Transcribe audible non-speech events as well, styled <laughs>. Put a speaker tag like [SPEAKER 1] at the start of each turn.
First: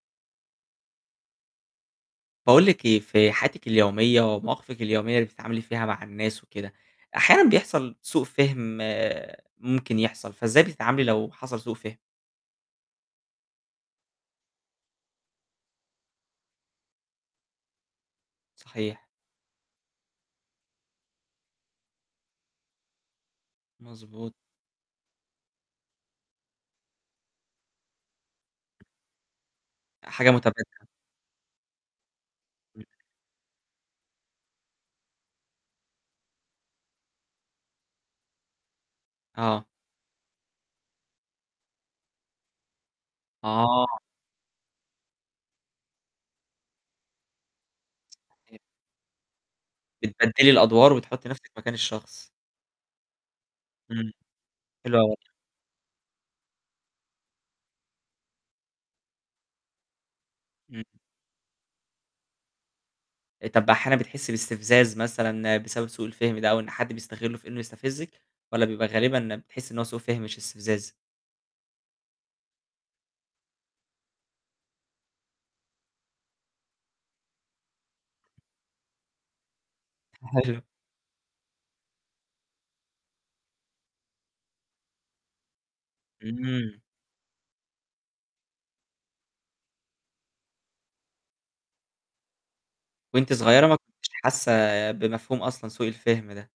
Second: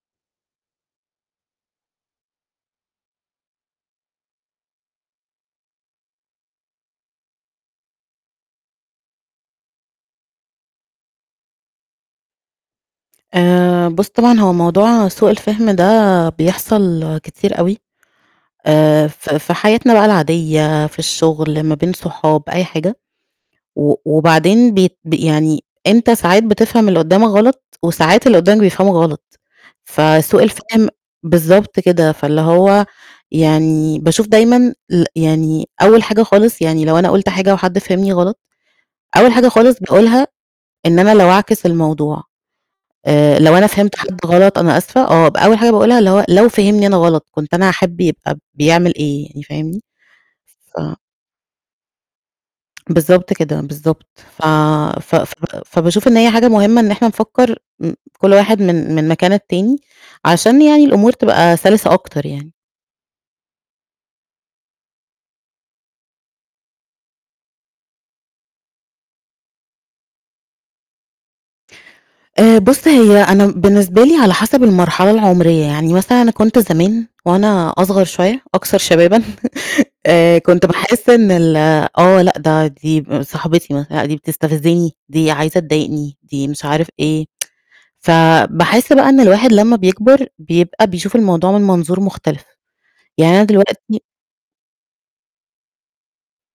[SPEAKER 1] باقول لِك إيه، في حياتِك اليومية، ومواقفِك اليومية اللي بتتعاملي فيها مع الناس وكده، أحيانًا بيحصل سوء فِهم ممكن يحصل، فإزاي بتتعاملي لو حصل سوء فِهم؟
[SPEAKER 2] آآ، بُصّ، طبعًا هو موضوع سوء الفِهم ده بيحصل كتير أوي،
[SPEAKER 1] صحيح.
[SPEAKER 2] آآ ف ف في حياتنا بقى العادية، في الشُّغل ما بين صحاب أي حاجة، و
[SPEAKER 1] مضبوط.
[SPEAKER 2] وبعدين بيت بي يعني أنت ساعات بتفهم اللي قُدّامك غلط، وساعات اللي قُدّامك بيفهمك غلط،
[SPEAKER 1] حاجة
[SPEAKER 2] فسوء
[SPEAKER 1] مُتبادلة.
[SPEAKER 2] الفِهم بالضبط كده، فاللي هو يعني باشوف دايمًا ال يعني أول حاجة خالص يعني لو أنا قُلت حاجة وحد فهمني غلط، أول حاجة
[SPEAKER 1] آه.
[SPEAKER 2] خالص باقولها إن أنا لو أعكس الموضوع، آآ، لو أنا فهمت
[SPEAKER 1] آه.
[SPEAKER 2] حد غلط أنا آسفة آه، ب أول حاجة باقولها اللي هو لو فهمني أنا غلط، كنت أنا هاحب يبقى
[SPEAKER 1] <unintelligible>
[SPEAKER 2] بيعمل إيه، يعني فاهمني؟
[SPEAKER 1] بتبدّلي
[SPEAKER 2] ف
[SPEAKER 1] الأدوار وتحُطّي نفسِك مكان الشخص.
[SPEAKER 2] بالضبط كده، بالضبط،
[SPEAKER 1] امم،
[SPEAKER 2] ف ف
[SPEAKER 1] <unintelligible>
[SPEAKER 2] ف فباشوف إن هي حاجة مُهمة، إن إحنا نفكّر م كُلّ واحد من من مكان التاني، عشان
[SPEAKER 1] امم.
[SPEAKER 2] يعني الأمور تبقى سلسة أكتر يعني.
[SPEAKER 1] طَب أحيانًا بتحِسّي باستفزاز مثلًا بسبب سوء الفهم ده، أو إن حد بيستغلُّه في إنه يستفزِّك؟ والَّا بيبقى غالبًا بتحِسّي إن هو سوء فِهم مش استفزاز؟
[SPEAKER 2] آآ، بُصّ، هي أنا بالنسبة لي على حسب المرحلة العُمرية، يعني مثلًا أنا كنت زمان وأنا أصغر شوية أكثر شبابًا، <laughs> آآ،
[SPEAKER 1] حلو.
[SPEAKER 2] كنت باحِسّ إن ال آه لأ، ده دي صاحبتي مثلًا لأ دي بتستفزني، دي عايزة تضايقني، دي مش
[SPEAKER 1] امم.
[SPEAKER 2] عارف إيه، <tsk> ف باحِسّ بقى إن الواحد لمّا بيكبر بيبقى بيشوف الموضوع من منظور مختلف،
[SPEAKER 1] وأنتِ
[SPEAKER 2] يعني أنا
[SPEAKER 1] صُغيرة ما
[SPEAKER 2] دلوقتي
[SPEAKER 1] كنتيش حاسّة بمفهوم أصلًا سوء الفِهم ده؟